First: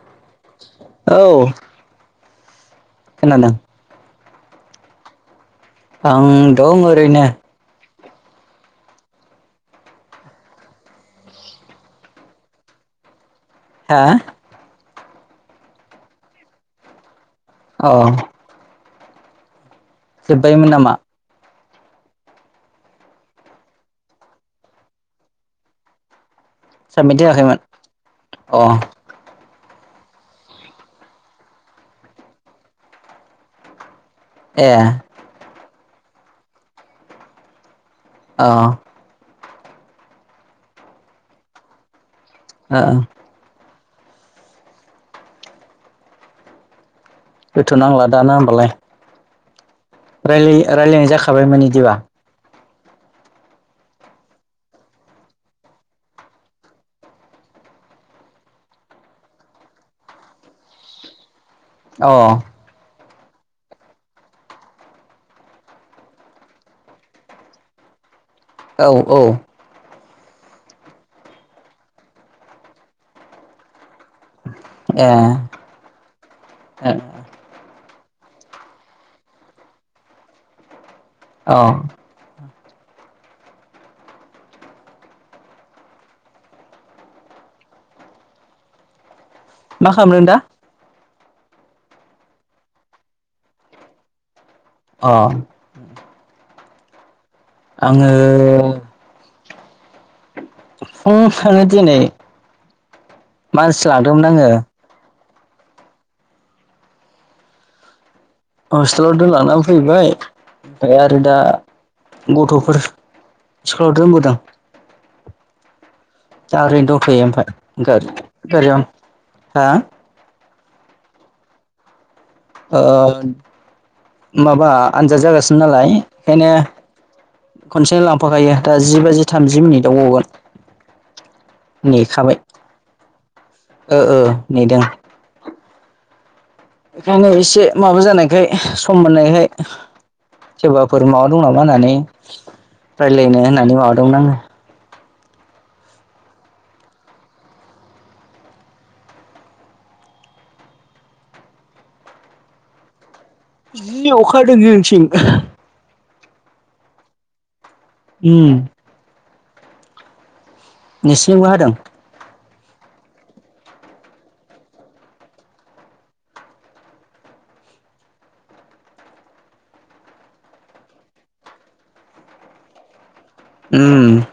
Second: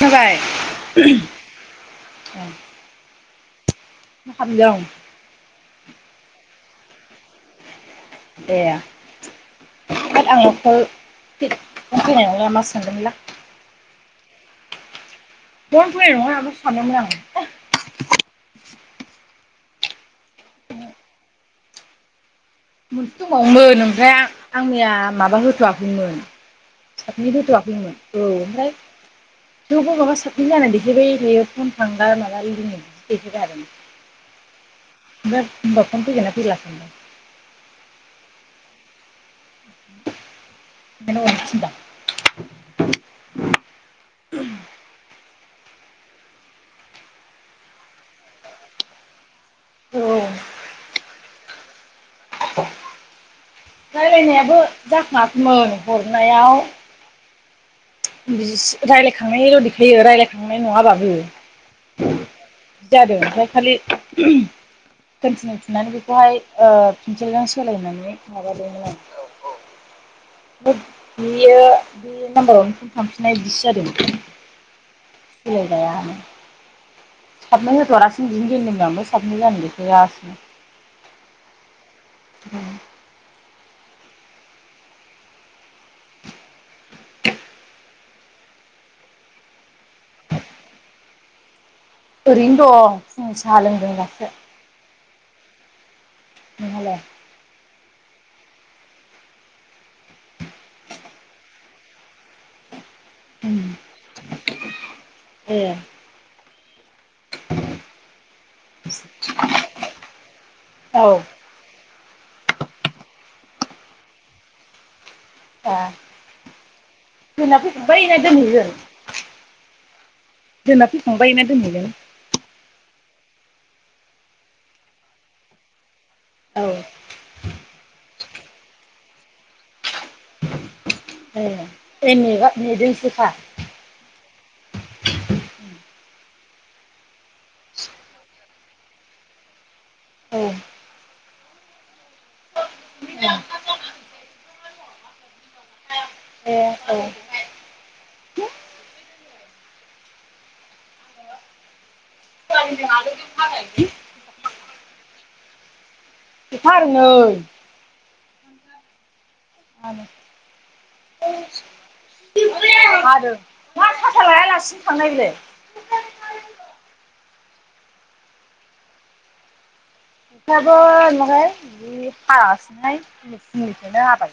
खोनाबाय औ खोनादों। मा खामदों? आं दं ओरैनो। ए। बाथ आं न'खर [unintelligible] फैनाय नंला नामासो सानदोंमोनलां। हा? फन फैनाय नङा नामासो सानदोंमोन आं। अह। जोब्बायमोन नामा? मोनसे दंबावोमोन ओमफ्राय आं मैया माबा होथ'वाखैमोन। साबमिट होथ'आखैमोन औ अ ओमफ्राय थेवबो माबा साबमिट जानाय देखायबाय थायो फन थांला माला लिमिटसो देखायबाय थादों। ए। होमबा फन फैगोन ना फैला सानदां अह। [unintelligible] ओ ओ [inaudible] होथ' नांला दा ना होमबालाय। औ रायलाय रायलायनाय जाखाबाय माने इदिबा? रायलायनायाबो जाखाङाखैमोन हरनायाव बि रायलायखांनायल' देखायो रायलायखांनाय नङाबाबो। अह। जादों ओमफ्राय खालि कन्टिनिउ थुनानै बेखौहाय ओ फेनसिलजों सोलायनानै माबा औ दोंमोन औ आं। बेयो बे नाम्बारावनो फन थांफिननाय बिदिसो जादों। [inaudible] खोनायानो। साबमिट होथ'आलासेनो बिदिनो दोनदों आं आमफाय साबमिट जानाय देखायगासिनो। अह। उम। मा खालामदों दा? ओरैनो दं फुंनि साहा लोंदों दासो। अ'। नों हालाय? आङो फुङावनो दिनै मानसि लांदोंमोन आङो ए। हस्टेलाव दोनलांना फैबाय ओमफाय औ आरो दा गथ'फोर स्कुलाव दोनबोदों। दा दा ओरैनो दंथोयो ओमफाय दोनना फैखांबाय ना गा-गारियावनो, हा? जोंना फैखांबाय ना दोनहैनो। ओ माबा आनजाद जागासिनो नालाय ओंखायनो औ खनसेनो लांफाखायो दा जि बाजि थामजि मिनिटाव ग'गोन। ए ए नेखाबाय नेगा नेदोंसोखा ओ ओ नेदों। बेखायनो एसे माबा जानायखाय सम मोननायखाय औ सोरबाफोर माबा दं नामा होननानै रायलायनो होननानै माबा दोंमोन आङो। ए औ। [inaudible] जि अखा हादों जोंनिथिं। अखा हादों नै उम [unintelligible] नोंसिनिजोंबो हादों [inaudible] मा साथा लायालासिनो थांनाय बेलाय अखायाबो नुयाखै जि फासिनोहाय उ फुनिखौनो उम हाबाय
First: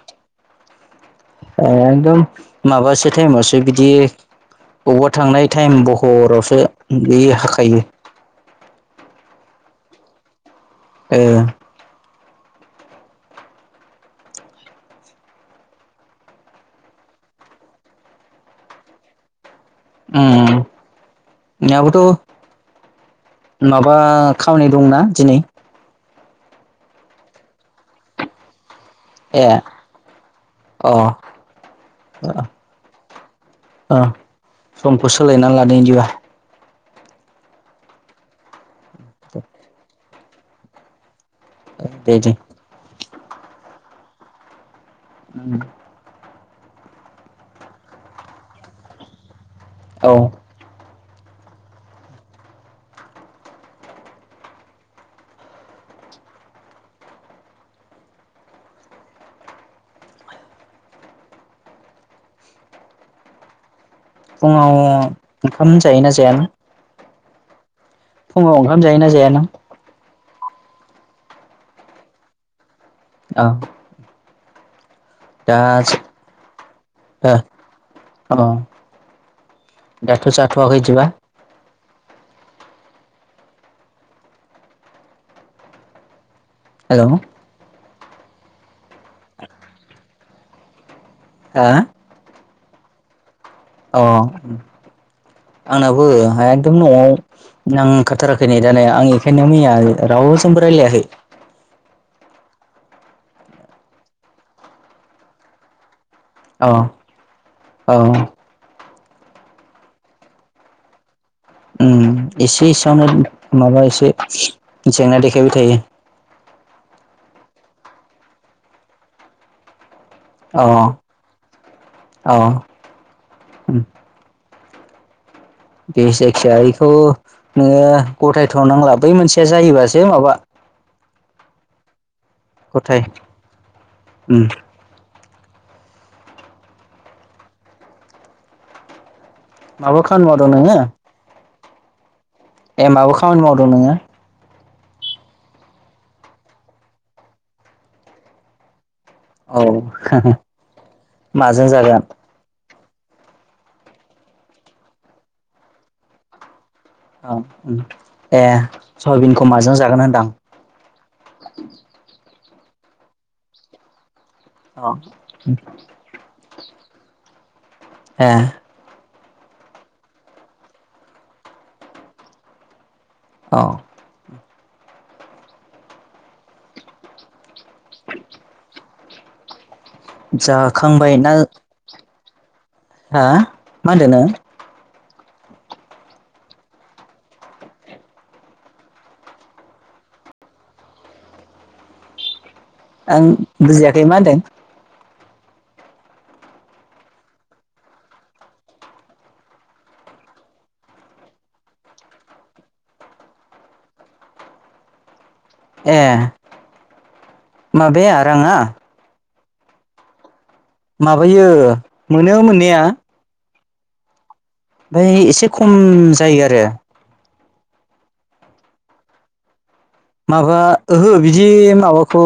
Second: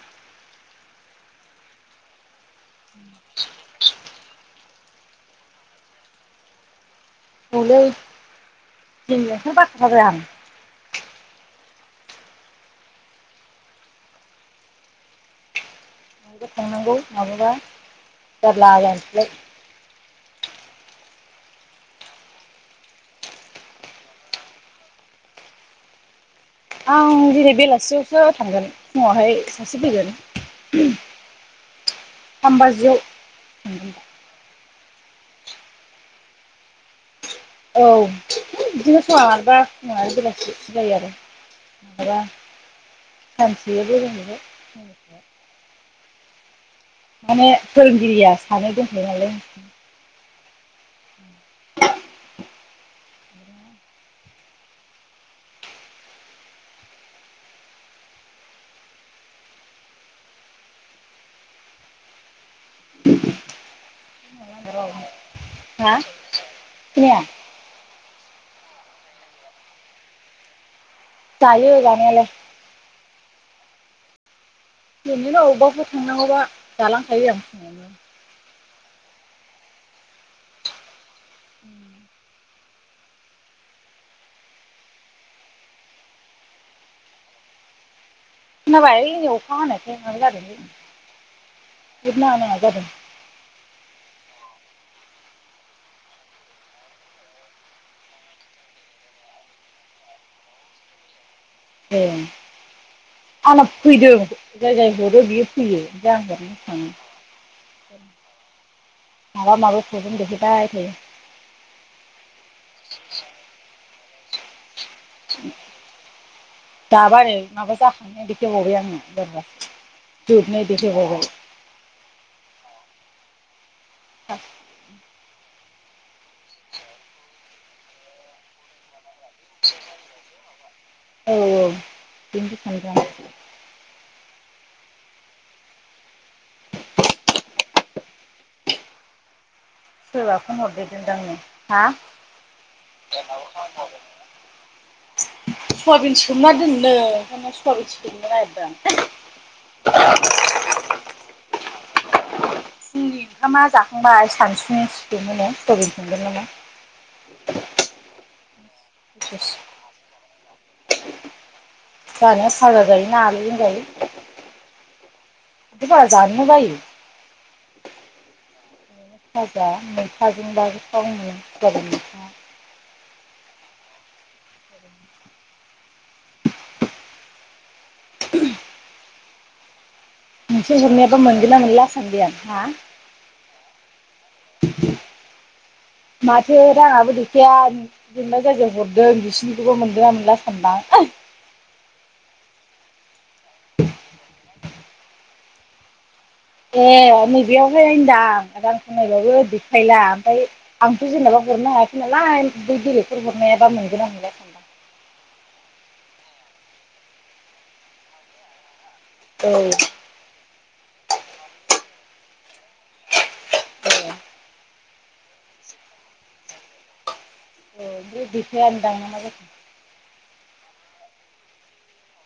एकदम माबासो टाइमावसो बिदि बबावबा थांनाय टाइम बहरावसो जि औलै हाखायो दिनै [unintelligible] ए थांनांगौ माबाबा जारला जानोसैलाय। उम दाबोथ' माबा खामानि दंना दिनै आं दिनै बेलासियावसो थांगोन। फुङावहाय ए सासे अ फैगोन थामबाजियाव ओ समखौ सोलायनानै लाना लादो इदिबा। औ बिदिनो समाव मारैबा फुङावानो बेलासि जायो आरो। दे दे सानसेयावबो जों [unintelligible] उम माने फोरोंगिरिया सानै दोथयो नालाय औ फुङाव ओंखाम हा जायोना जायानो? खोनाया फुङाव ओंखाम जायोना जाया नों जायो जानायालाय औ बिनिनो दा अबाफोर थांनांगौबा जालांखायो आं फुङावनो ओ अ दाथ जाथआखै बेदिब्ला उम हेलौ खोनाबायै अखा हानायखाय माबा जादोंलै हा नेट नाङा नाङा जादों अ आंनाबो हेखदम न'आव नांखारथाराखै नै दा नै आं एखायनो मैया राव रावजोंबो रायलायाखै ए आंना फैदों जाय जाय हरो बियो फैयो [unintelligible] अ औ मालबा मालबा प्रब्लेम देखायबाय थायो उम एसे एसेयावनो माबा एसे जेंना देखायबाय थायो दाबा नै माबा जाखांनाय देखायबावबाय आङो बोरबा अ अ उम दे जायखिया बेखौ नोङो गथायथनांला बै मोनसेया जायोबासो माबा औ औ बेनोथ सानदों गथाय आं उम माबा खामानि सोरबा मावदों फन नोङो हरदेरदोंदां नै हा ए माबा खामानि मावदों नोङो सयाबिन सोमना दोननो ओंखायनो सयाबिन सोमनो नागिरदां औ [unintelligible] माजों जागोन फुंनि ओंखामा जाखांबाय सानसुनि सोमोनो सबिन संगोन नामा औ उम ए नामा सवाबिनखौ माजों जागोन होनदां? जानो साजा जायो ना आलुजों जायो अ बिदि बारा जानोनो बायो ए फाजा मैथाजोंबा गोथाव मोनो सयाबिन मैथा अ नोंसोर हरनायाबा मोनगोन ना मोनला सानबाय आं हा हा मा होनदों नों [inaudible] माथो रांआबो देखाया जेनबा जायजाया हरदों बिसिनिखौबो मोनदों ना मोनला सानबाय [inaudible] आं बुजियाखै मा होनदों ए नैबेयावहाय होनदां रांखौ नायबाबो देखायला ओमफ्राय आंथ जेनेबा हरनो हायाखै नालाय बै बेलेगफोर हरनायाबा मोनगोना मोना सानदां ए माबाया राङा औ माबायो मोनो मोननाया औ ओमफाय एसे खम जायो आरो बे देखायानदां मा जाखो माबा ओहो बिदि माबाखौ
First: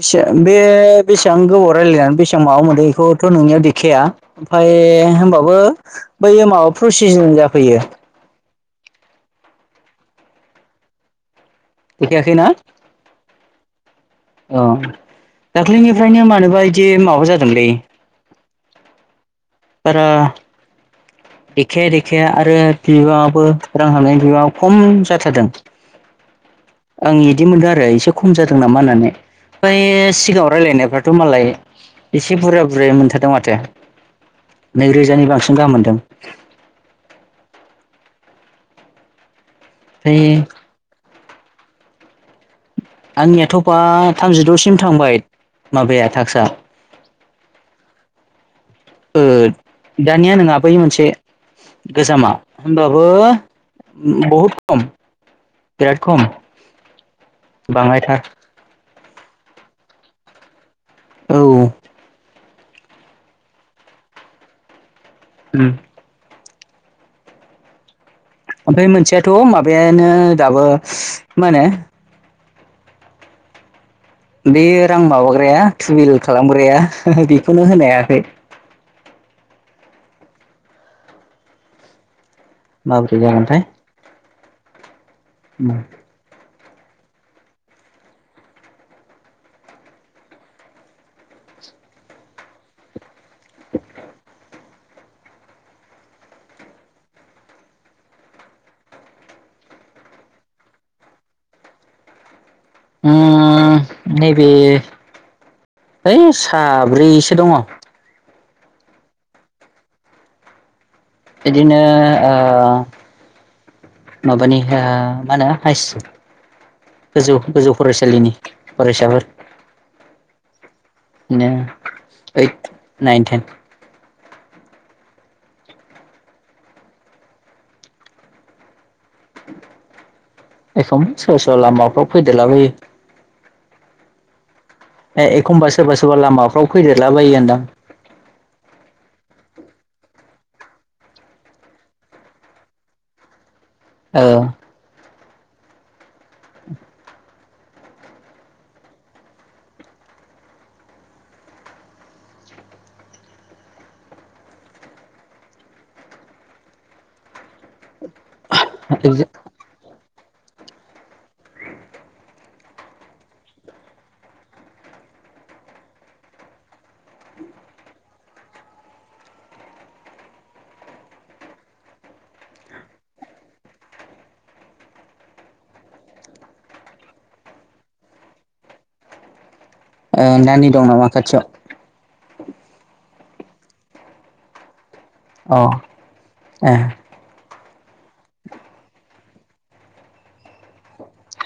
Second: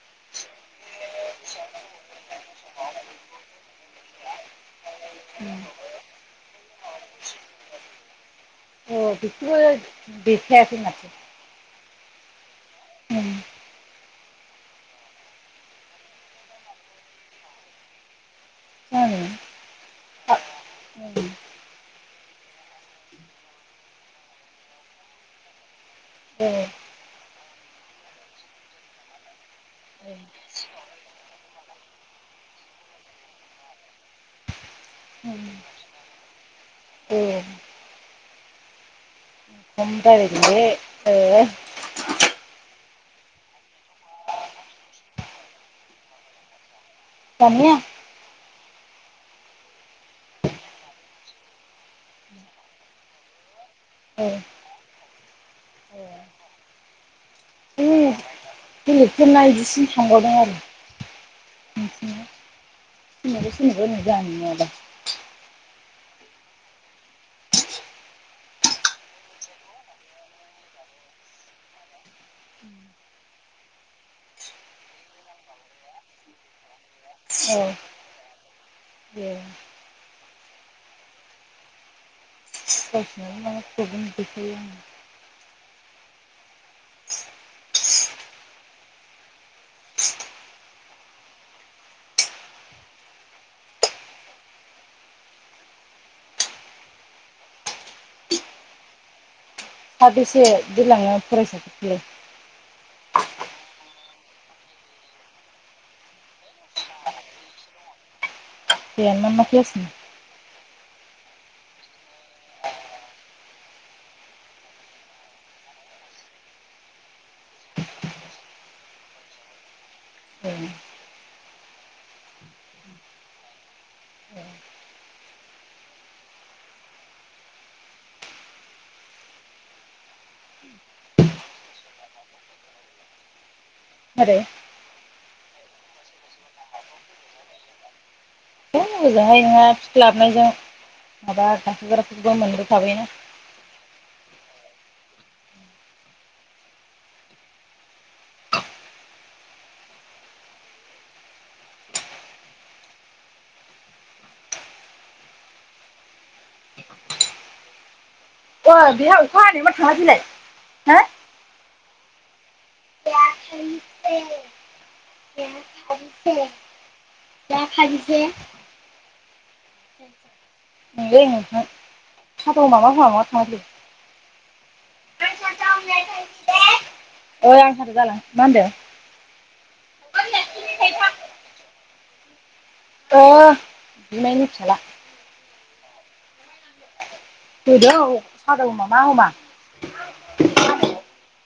बेसे बे बेसेबां गोबाव रायज्लायनानै बेसेबां माबा मोनो बेखौथ नोंनियाव देखाया ओमफ्राय ए होमबाबो बै माबा प्रसिजसिं जाफैयो अ बेखौबो देखायाखै माथो देखायाखैना उम अ दाख्लैनिफ्रायनो मानोबा इदि माबा जादोंलै जानो बारा खम देखाया देखाया आरो बिबाङाबो रां हाबनायनि बिबाङा खम जाथारदों आं इदि मोनदों आरो एसे खम जादों नामा होननानै ओमफ्राय सिगाङाव रायलायनायफ्राथ' मालाय एसे बुरजा बुरजायै मोनथारदों माथो नैरोजानि बांसिन गाहाम मोनदों। ओमफ्राय [unintelligible] आंनियाथ' बा थामजिद'सिम थांबाय माबाया थाक्सा दानिया? ओ दानिया नोङा बै मोनसे गोजामा होम्बाबो ओ बहुद खम बिराद खम ओइ बाङायथार बेलेगफोरना बिदिसिम थांबावदों आरो औ नोंसिनिया [unintelligible] सोरनाबा सोरनाबा नुजायानो नङाबा उम ओमफ्राय मोनसेयाथ' माबायानो दाबो मा होनो बे रां माबाग्राया टुविल खालामग्राया औ बेखौनो होनो हायाखै ए माबोरै जागोनथाय [unintelligible] उम साबैसे दैलाङो फरायसाफोरखौलाय? उम नैबे है साब्रैसो दङ। बेया मा मा क्लासनि? बिदिनो ओ माबानि हो माहोनो हाइस गोजौ गोजौ फरायसालिनि फरायसाफोर। ए इदिनो ओइड नाइन थेन। एखम सोरबा सोरबा लामाफ्राव फैदेरलाबाइयो। [unintelligible] ए एखमबा सोरबा सोरबा लामाफ्राव फैदेरला बायो होनदां। [unintelligible] लाबनायजों माबा गाखोग्राखोबो मोनबोखाबाय [unintelligible] ओ। अ बेहा अखा हानाया मा थांलाय फैलाय हो [unintelligible] [unintelligible] [unintelligible] [unintelligible] ओ नानि दं नामा खाथियाव? ओ बिमायनि फिसाला। औ ए [unintelligible]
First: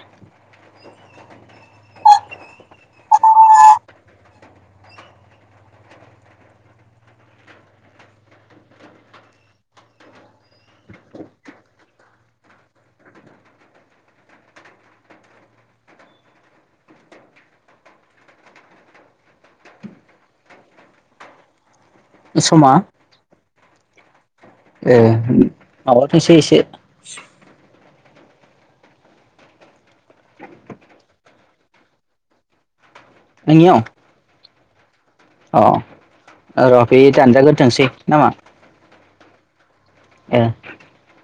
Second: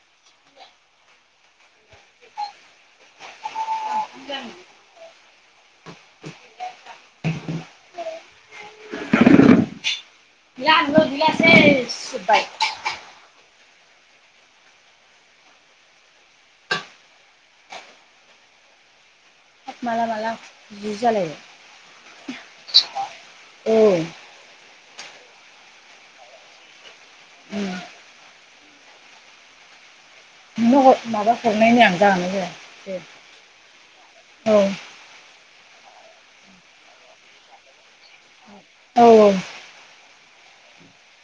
[inaudible] [inaudible] [unintelligible] माला माला जि जालायो । समा। ए माबाथोंसै एसे। उम। नोंनो माबा हरनायनि आं जागोनना जाया । आंनियाव। औ। र' बे दानजाग्रोथोंसै ना मा? औ औ। [inaudible]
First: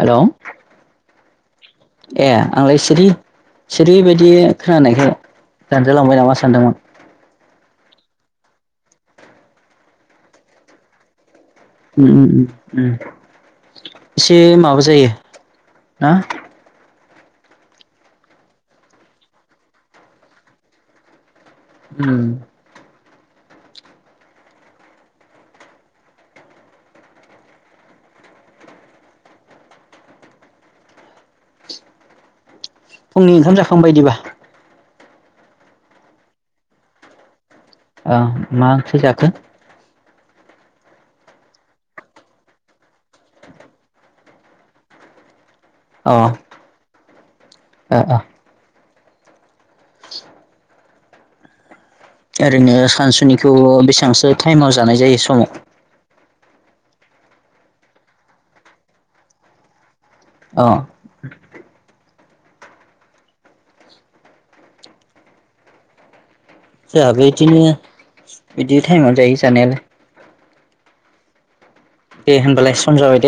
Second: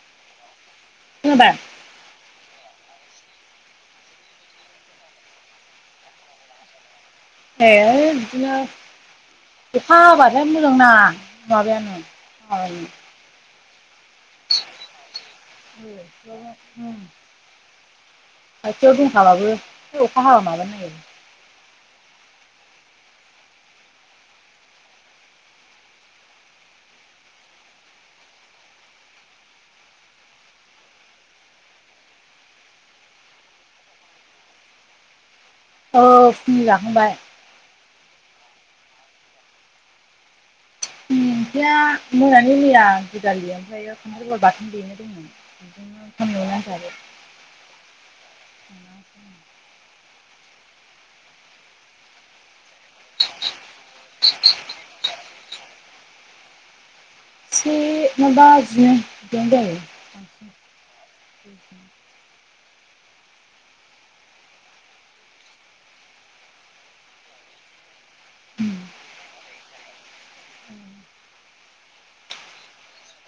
हेलौ। खोनाबाय। ए आंलाय सिरि सिरिबायदि खोनानायखाय। दानजालांबाय नामा सानदोंमोन। ए बिदिनो अखा हाबाथाय मोजां नाङा। उम उम उम। एसे माबा जायो ना। खाथियाव दंखाबाबो अखा हाबा माबानो नागिरो। उम। फुंनि ओंखाम जाखांबा दिबा। औ फुंनि जाखांबाय। अ मा ओंख्रि जाखो? फुंनि ओंख्रिया मोनानि मैया दुदालि ओमफ्राय खानथाल बेगर बाथोन देनाय अ ओ दंमोन। [inaudible] ओ ओरैनो सानसुनिखौ बेसेबांसो टाइमाव जानाय जायो समाव। जिसे नङाबा जिनै बिदियावनो जायो। अ। जोंहाबो बिदिनो बिदि टाइमाव जायो जानायालाय। दे होमबालाय सम जाबाय दे।